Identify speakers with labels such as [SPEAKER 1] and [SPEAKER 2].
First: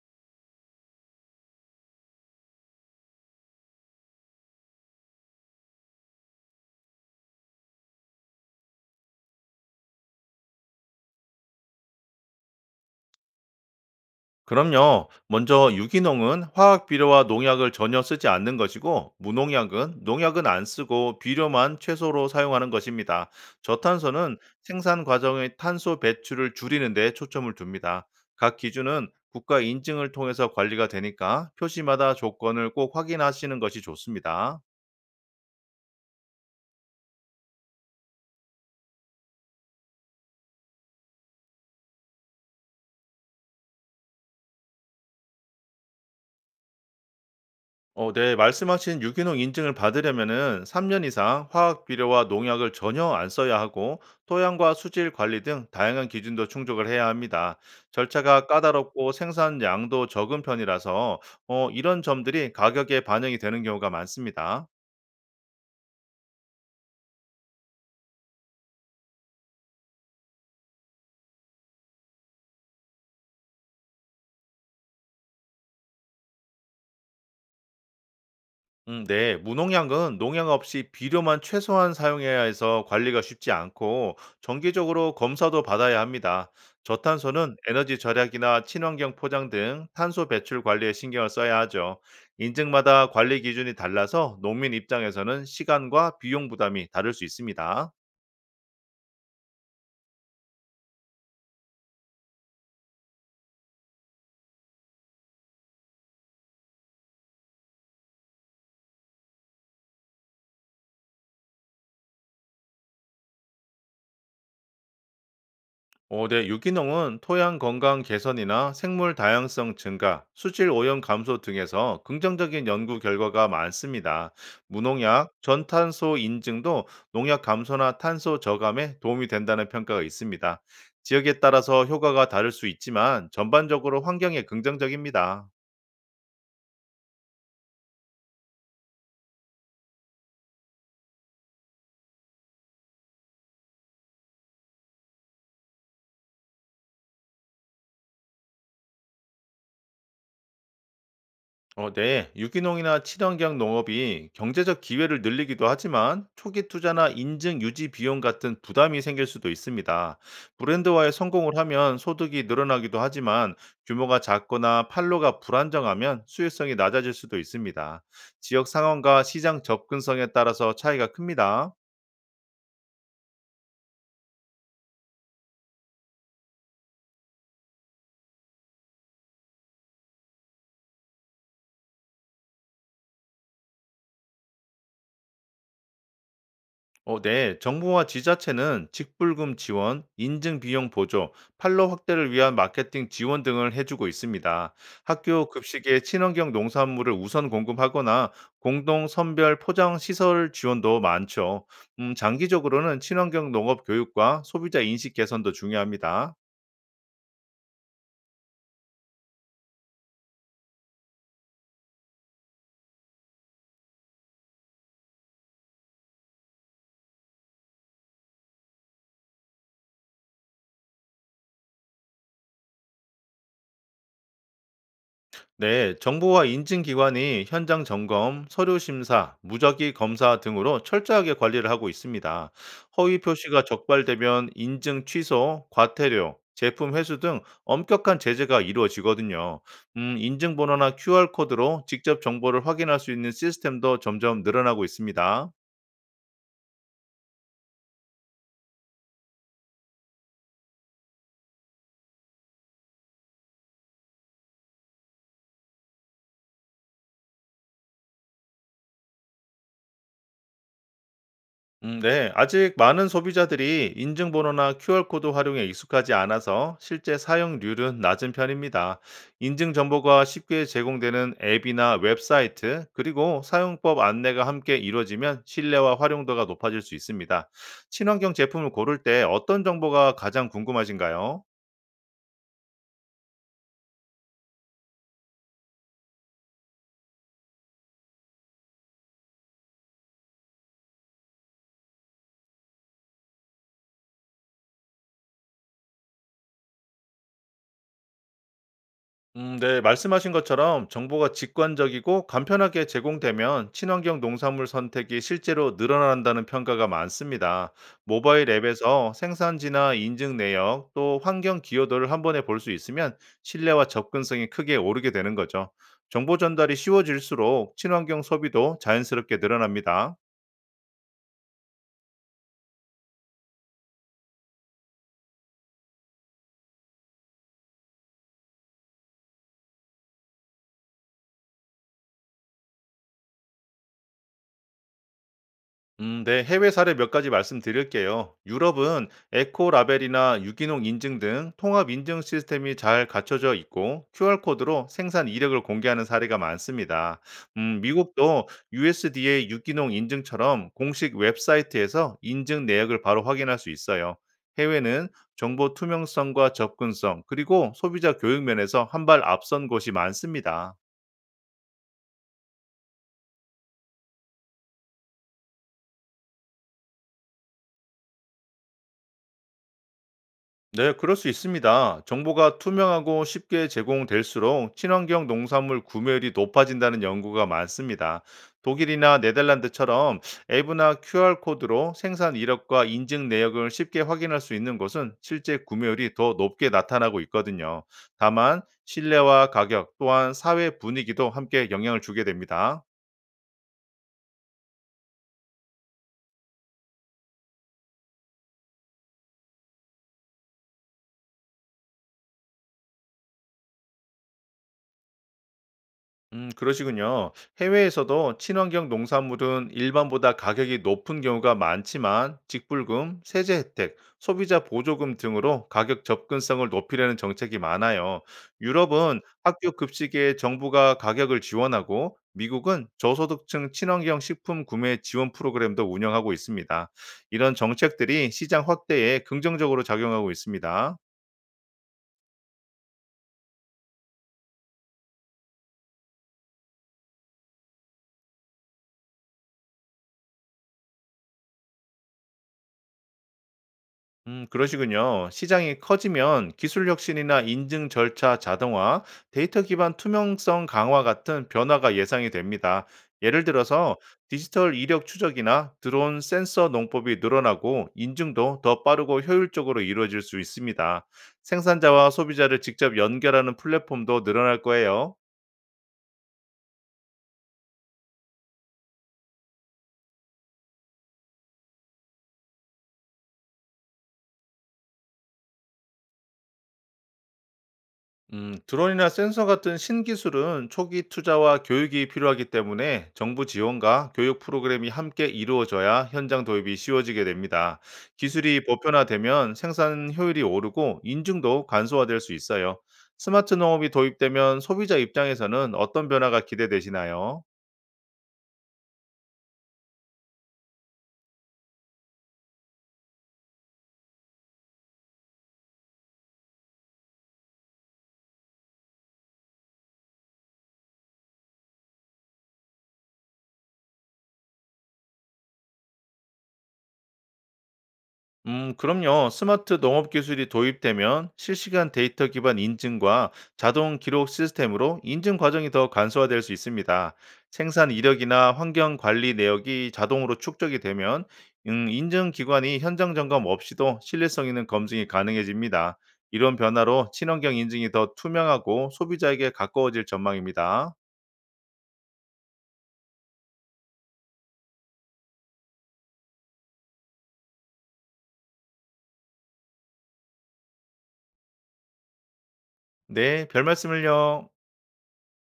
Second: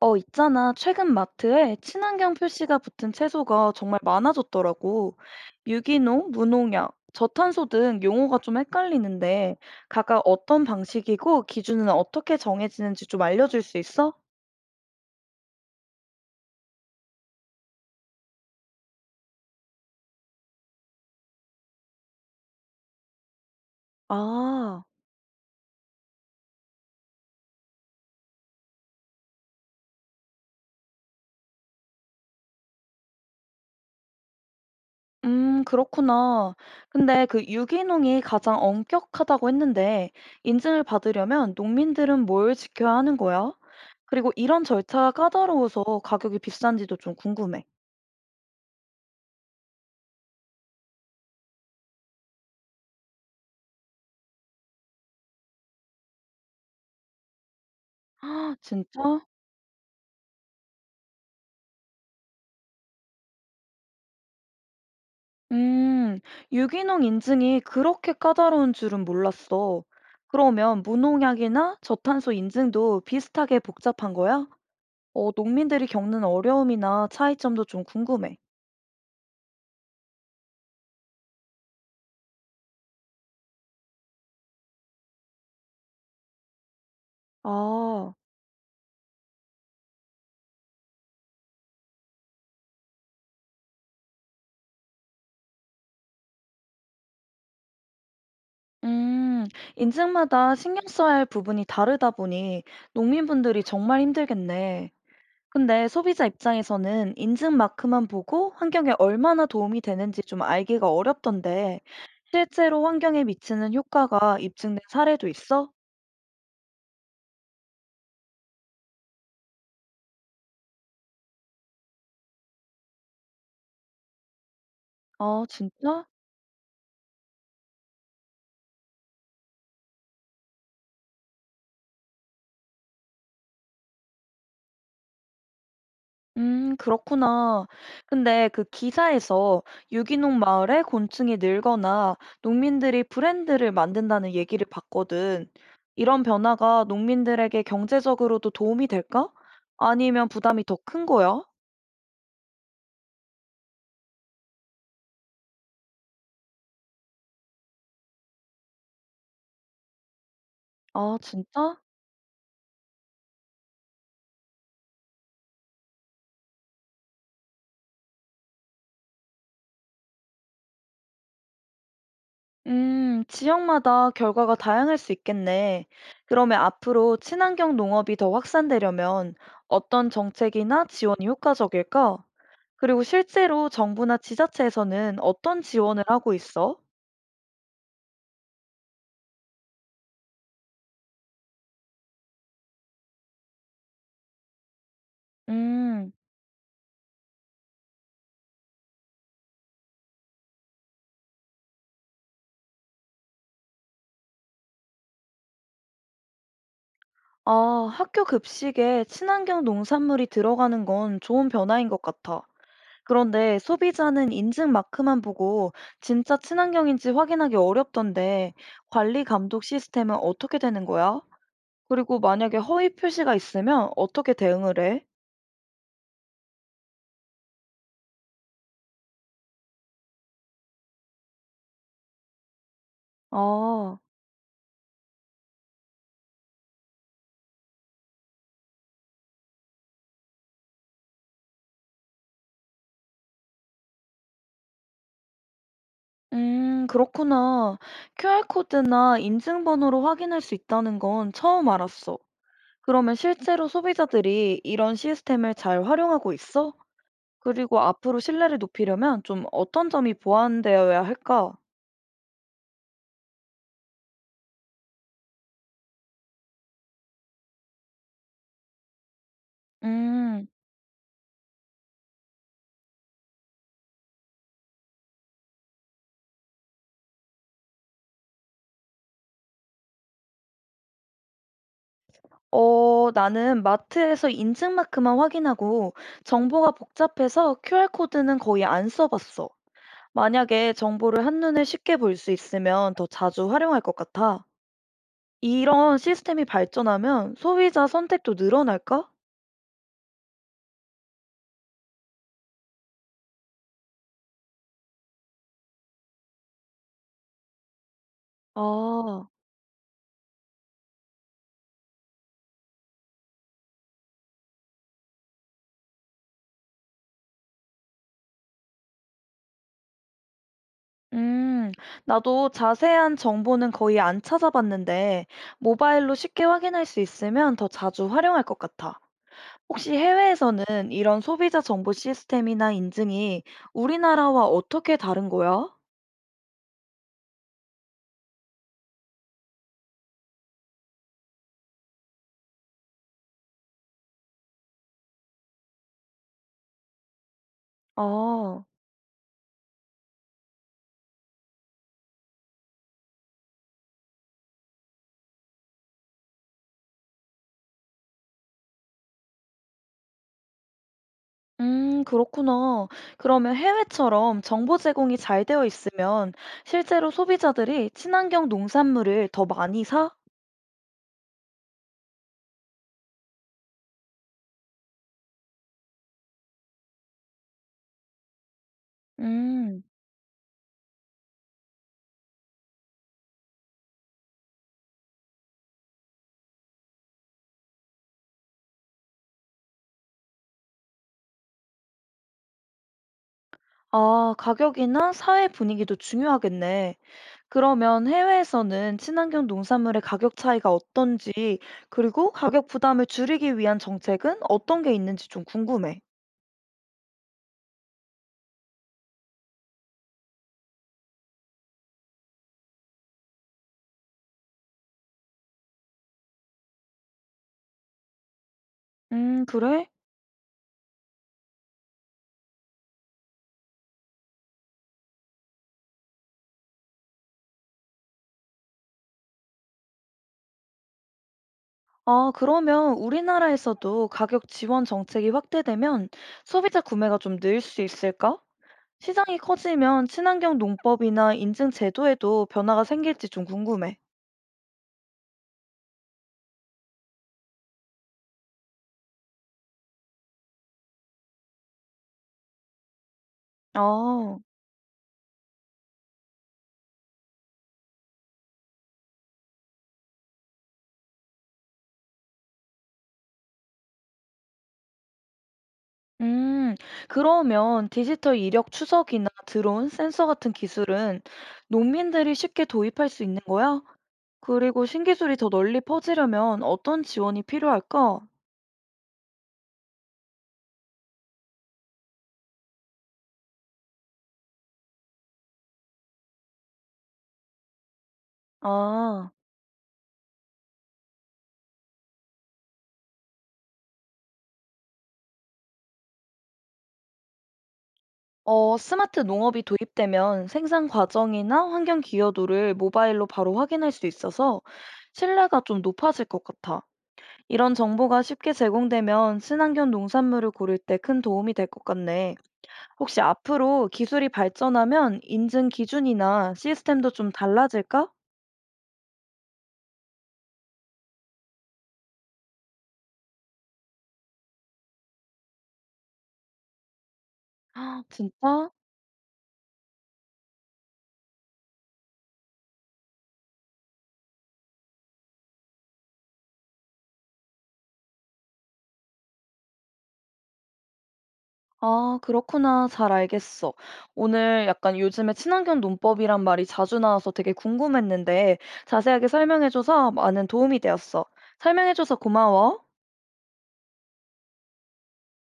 [SPEAKER 1] 있잖아. 최근 마트에 친환경 표시가 붙은 채소가 정말 많아졌더라고. 유기농, 무농약, 저탄소 등 용어가 좀 헷갈리는데, 각각 어떤 방식이고 기준은 어떻게 정해지는지 좀 알려줄 수 있어?
[SPEAKER 2] 그럼요. 먼저 유기농은 화학 비료와 농약을 전혀 쓰지 않는 것이고, 무농약은 농약은 안 쓰고 비료만 최소로 사용하는 것입니다. 저탄소는
[SPEAKER 1] 아,
[SPEAKER 2] 생산 과정의 탄소 배출을 줄이는 데 초점을 둡니다. 각 기준은 국가 인증을 통해서 관리가 되니까 표시마다 조건을 꼭 확인하시는 것이 좋습니다.
[SPEAKER 1] 그렇구나. 근데 그 유기농이 가장 엄격하다고 했는데, 인증을 받으려면 농민들은 뭘 지켜야 하는 거야? 그리고 이런 절차가 까다로워서 가격이 비싼지도 좀 궁금해.
[SPEAKER 2] 네, 말씀하신 유기농 인증을 받으려면은 3년 이상 화학 비료와 농약을 전혀 안 써야 하고 토양과 수질 관리 등 다양한 기준도 충족을 해야 합니다. 절차가
[SPEAKER 1] 아,
[SPEAKER 2] 까다롭고
[SPEAKER 1] 진짜?
[SPEAKER 2] 생산량도 적은 편이라서 이런 점들이 가격에 반영이 되는 경우가 많습니다.
[SPEAKER 1] 음, 유기농 인증이 그렇게 까다로운 줄은 몰랐어. 그러면 무농약이나 저탄소 인증도 비슷하게 복잡한 거야? 농민들이 겪는 어려움이나 차이점도 좀 궁금해.
[SPEAKER 2] 음, 네. 무농약은 농약 없이 비료만 최소한 사용해야 해서 관리가 쉽지 않고 정기적으로 검사도 받아야 합니다. 저탄소는 에너지
[SPEAKER 1] 아,
[SPEAKER 2] 절약이나 친환경 포장 등 탄소 배출 관리에 신경을 써야 하죠. 인증마다 관리 기준이 달라서 농민 입장에서는 시간과 비용 부담이 다를 수 있습니다.
[SPEAKER 1] 음, 인증마다 신경 써야 할 부분이 다르다 보니 농민분들이 정말 힘들겠네. 근데 소비자 입장에서는 인증 마크만 보고 환경에 얼마나 도움이 되는지 좀 알기가 어렵던데 실제로 환경에 미치는 효과가 입증된 사례도 있어?
[SPEAKER 2] 네, 유기농은 토양 건강 개선이나 생물 다양성 증가, 수질 오염 감소 등에서 긍정적인 연구 결과가 많습니다. 무농약,
[SPEAKER 1] 아, 진짜?
[SPEAKER 2] 전탄소 인증도 농약 감소나 탄소 저감에 도움이 된다는 평가가 있습니다. 지역에 따라서 효과가 다를 수 있지만 전반적으로 환경에 긍정적입니다.
[SPEAKER 1] 그렇구나. 근데 그 기사에서 유기농 마을에 곤충이 늘거나 농민들이 브랜드를 만든다는 얘기를 봤거든. 이런 변화가 농민들에게 경제적으로도 도움이 될까? 아니면 부담이 더 큰 거야?
[SPEAKER 2] 네. 유기농이나 친환경 농업이 경제적 기회를 늘리기도 하지만 초기 투자나 인증 유지 비용 같은 부담이 생길 수도 있습니다. 브랜드화에
[SPEAKER 1] 아,
[SPEAKER 2] 성공을
[SPEAKER 1] 진짜?
[SPEAKER 2] 하면 소득이 늘어나기도 하지만 규모가 작거나 판로가 불안정하면 수익성이 낮아질 수도 있습니다. 지역 상황과 시장 접근성에 따라서 차이가 큽니다.
[SPEAKER 1] 지역마다 결과가 다양할 수 있겠네. 그러면 앞으로 친환경 농업이 더 확산되려면 어떤 정책이나 지원이 효과적일까? 그리고 실제로 정부나 지자체에서는 어떤 지원을 하고 있어?
[SPEAKER 2] 네. 정부와 지자체는 직불금 지원, 인증 비용 보조, 판로 확대를 위한 마케팅 지원 등을 해주고 있습니다. 학교 급식에
[SPEAKER 1] 음,
[SPEAKER 2] 친환경 농산물을 우선 공급하거나 공동 선별 포장 시설 지원도 많죠. 장기적으로는 친환경 농업 교육과 소비자 인식 개선도 중요합니다.
[SPEAKER 1] 아, 학교 급식에 친환경 농산물이 들어가는 건 좋은 변화인 것 같아. 그런데 소비자는 인증 마크만 보고 진짜 친환경인지 확인하기 어렵던데 관리 감독 시스템은 어떻게 되는 거야? 그리고 만약에 허위 표시가 있으면 어떻게 대응을 해?
[SPEAKER 2] 네, 정부와 인증기관이 현장 점검, 서류 심사, 무작위 검사 등으로 철저하게 관리를 하고 있습니다. 허위 표시가
[SPEAKER 1] 아,
[SPEAKER 2] 적발되면 인증 취소, 과태료, 제품 회수 등 엄격한 제재가 이루어지거든요. 인증번호나 QR코드로 직접 정보를 확인할 수 있는 시스템도 점점 늘어나고 있습니다.
[SPEAKER 1] 그렇구나. QR코드나 인증번호로 확인할 수 있다는 건 처음 알았어. 그러면 실제로 소비자들이 이런 시스템을 잘 활용하고 있어? 그리고 앞으로 신뢰를 높이려면 좀 어떤 점이 보완되어야 할까?
[SPEAKER 2] 네. 아직 많은 소비자들이 인증번호나 QR코드 활용에 익숙하지 않아서 실제 사용률은 낮은 편입니다. 인증 정보가
[SPEAKER 1] 음,
[SPEAKER 2] 쉽게 제공되는 앱이나 웹사이트, 그리고 사용법 안내가 함께 이루어지면 신뢰와 활용도가 높아질 수 있습니다. 친환경 제품을 고를 때 어떤 정보가 가장 궁금하신가요?
[SPEAKER 1] 나는 마트에서 인증마크만 확인하고 정보가 복잡해서 QR코드는 거의 안 써봤어. 만약에 정보를 한눈에 쉽게 볼 수 있으면 더 자주 활용할 것 같아. 이런 시스템이 발전하면 소비자 선택도 늘어날까?
[SPEAKER 2] 네, 말씀하신 것처럼 정보가 직관적이고 간편하게 제공되면 친환경 농산물 선택이 실제로 늘어난다는 평가가 많습니다. 모바일 앱에서
[SPEAKER 1] 아,
[SPEAKER 2] 생산지나 인증 내역 또 환경 기여도를 한 번에 볼 수 있으면 신뢰와 접근성이 크게 오르게 되는 거죠. 정보 전달이 쉬워질수록 친환경 소비도 자연스럽게 늘어납니다.
[SPEAKER 1] 음, 나도 자세한 정보는 거의 안 찾아봤는데, 모바일로 쉽게 확인할 수 있으면 더 자주 활용할 것 같아. 혹시 해외에서는 이런 소비자 정보 시스템이나 인증이 우리나라와 어떻게 다른 거야?
[SPEAKER 2] 네, 해외 사례 몇 가지 말씀드릴게요. 유럽은 에코라벨이나 유기농 인증 등 통합 인증 시스템이 잘 갖춰져 있고 QR코드로 생산 이력을 공개하는 사례가 많습니다. 미국도
[SPEAKER 1] 아.
[SPEAKER 2] USDA 유기농 인증처럼 공식 웹사이트에서 인증 내역을 바로 확인할 수 있어요. 해외는 정보 투명성과 접근성, 그리고 소비자 교육 면에서 한 발 앞선 곳이 많습니다.
[SPEAKER 1] 그렇구나. 그러면 해외처럼 정보 제공이 잘 되어 있으면 실제로 소비자들이 친환경 농산물을 더 많이 사?
[SPEAKER 2] 네, 그럴 수 있습니다. 정보가 투명하고 쉽게 제공될수록 친환경 농산물 구매율이 높아진다는 연구가 많습니다. 독일이나
[SPEAKER 1] 음,
[SPEAKER 2] 네덜란드처럼 앱이나 QR코드로 생산 이력과 인증 내역을 쉽게 확인할 수 있는 곳은 실제 구매율이 더 높게 나타나고 있거든요. 다만, 신뢰와 가격 또한 사회 분위기도 함께 영향을 주게 됩니다.
[SPEAKER 1] 아, 가격이나 사회 분위기도 중요하겠네. 그러면 해외에서는 친환경 농산물의 가격 차이가 어떤지, 그리고 가격 부담을 줄이기 위한 정책은 어떤 게 있는지 좀 궁금해.
[SPEAKER 2] 그러시군요. 해외에서도 친환경 농산물은 일반보다 가격이 높은 경우가 많지만 직불금, 세제 혜택, 소비자 보조금 등으로 가격 접근성을 높이려는 정책이 많아요. 유럽은 학교
[SPEAKER 1] 그래?
[SPEAKER 2] 급식에 정부가 가격을 지원하고 미국은 저소득층 친환경 식품 구매 지원 프로그램도 운영하고 있습니다. 이런 정책들이 시장 확대에 긍정적으로 작용하고 있습니다.
[SPEAKER 1] 아, 그러면 우리나라에서도 가격 지원 정책이 확대되면 소비자 구매가 좀 늘 수 있을까? 시장이 커지면 친환경 농법이나 인증 제도에도 변화가 생길지 좀 궁금해.
[SPEAKER 2] 그러시군요. 시장이 커지면 기술 혁신이나 인증 절차 자동화, 데이터 기반 투명성 강화 같은 변화가 예상이 됩니다. 예를 들어서
[SPEAKER 1] 아,
[SPEAKER 2] 디지털 이력 추적이나 드론 센서 농법이 늘어나고 인증도 더 빠르고 효율적으로 이루어질 수 있습니다. 생산자와 소비자를 직접 연결하는 플랫폼도 늘어날 거예요.
[SPEAKER 1] 음, 그러면 디지털 이력 추적이나 드론, 센서 같은 기술은 농민들이 쉽게 도입할 수 있는 거야? 그리고 신기술이 더 널리 퍼지려면 어떤 지원이 필요할까?
[SPEAKER 2] 드론이나 센서 같은 신기술은 초기 투자와 교육이 필요하기 때문에 정부 지원과 교육 프로그램이 함께 이루어져야 현장 도입이 쉬워지게 됩니다. 기술이
[SPEAKER 1] 아,
[SPEAKER 2] 보편화되면 생산 효율이 오르고 인증도 간소화될 수 있어요. 스마트 농업이 도입되면 소비자 입장에서는 어떤 변화가 기대되시나요?
[SPEAKER 1] 스마트 농업이 도입되면 생산 과정이나 환경 기여도를 모바일로 바로 확인할 수 있어서 신뢰가 좀 높아질 것 같아. 이런 정보가 쉽게 제공되면 친환경 농산물을 고를 때 큰 도움이 될 것 같네. 혹시 앞으로 기술이 발전하면 인증 기준이나 시스템도 좀 달라질까?
[SPEAKER 2] 그럼요. 스마트 농업 기술이 도입되면 실시간 데이터 기반 인증과 자동 기록 시스템으로 인증 과정이 더 간소화될 수 있습니다. 생산
[SPEAKER 1] 아,
[SPEAKER 2] 이력이나
[SPEAKER 1] 진짜?
[SPEAKER 2] 환경 관리 내역이 자동으로 축적이 되면 인증 기관이 현장 점검 없이도 신뢰성 있는 검증이 가능해집니다. 이런 변화로 친환경 인증이 더 투명하고 소비자에게 가까워질 전망입니다.
[SPEAKER 1] 아, 그렇구나. 잘 알겠어. 오늘 약간 요즘에 친환경 논법이란 말이 자주 나와서 되게 궁금했는데 자세하게 설명해줘서 많은 도움이 되었어. 설명해줘서 고마워.
[SPEAKER 2] 네, 별 말씀을요.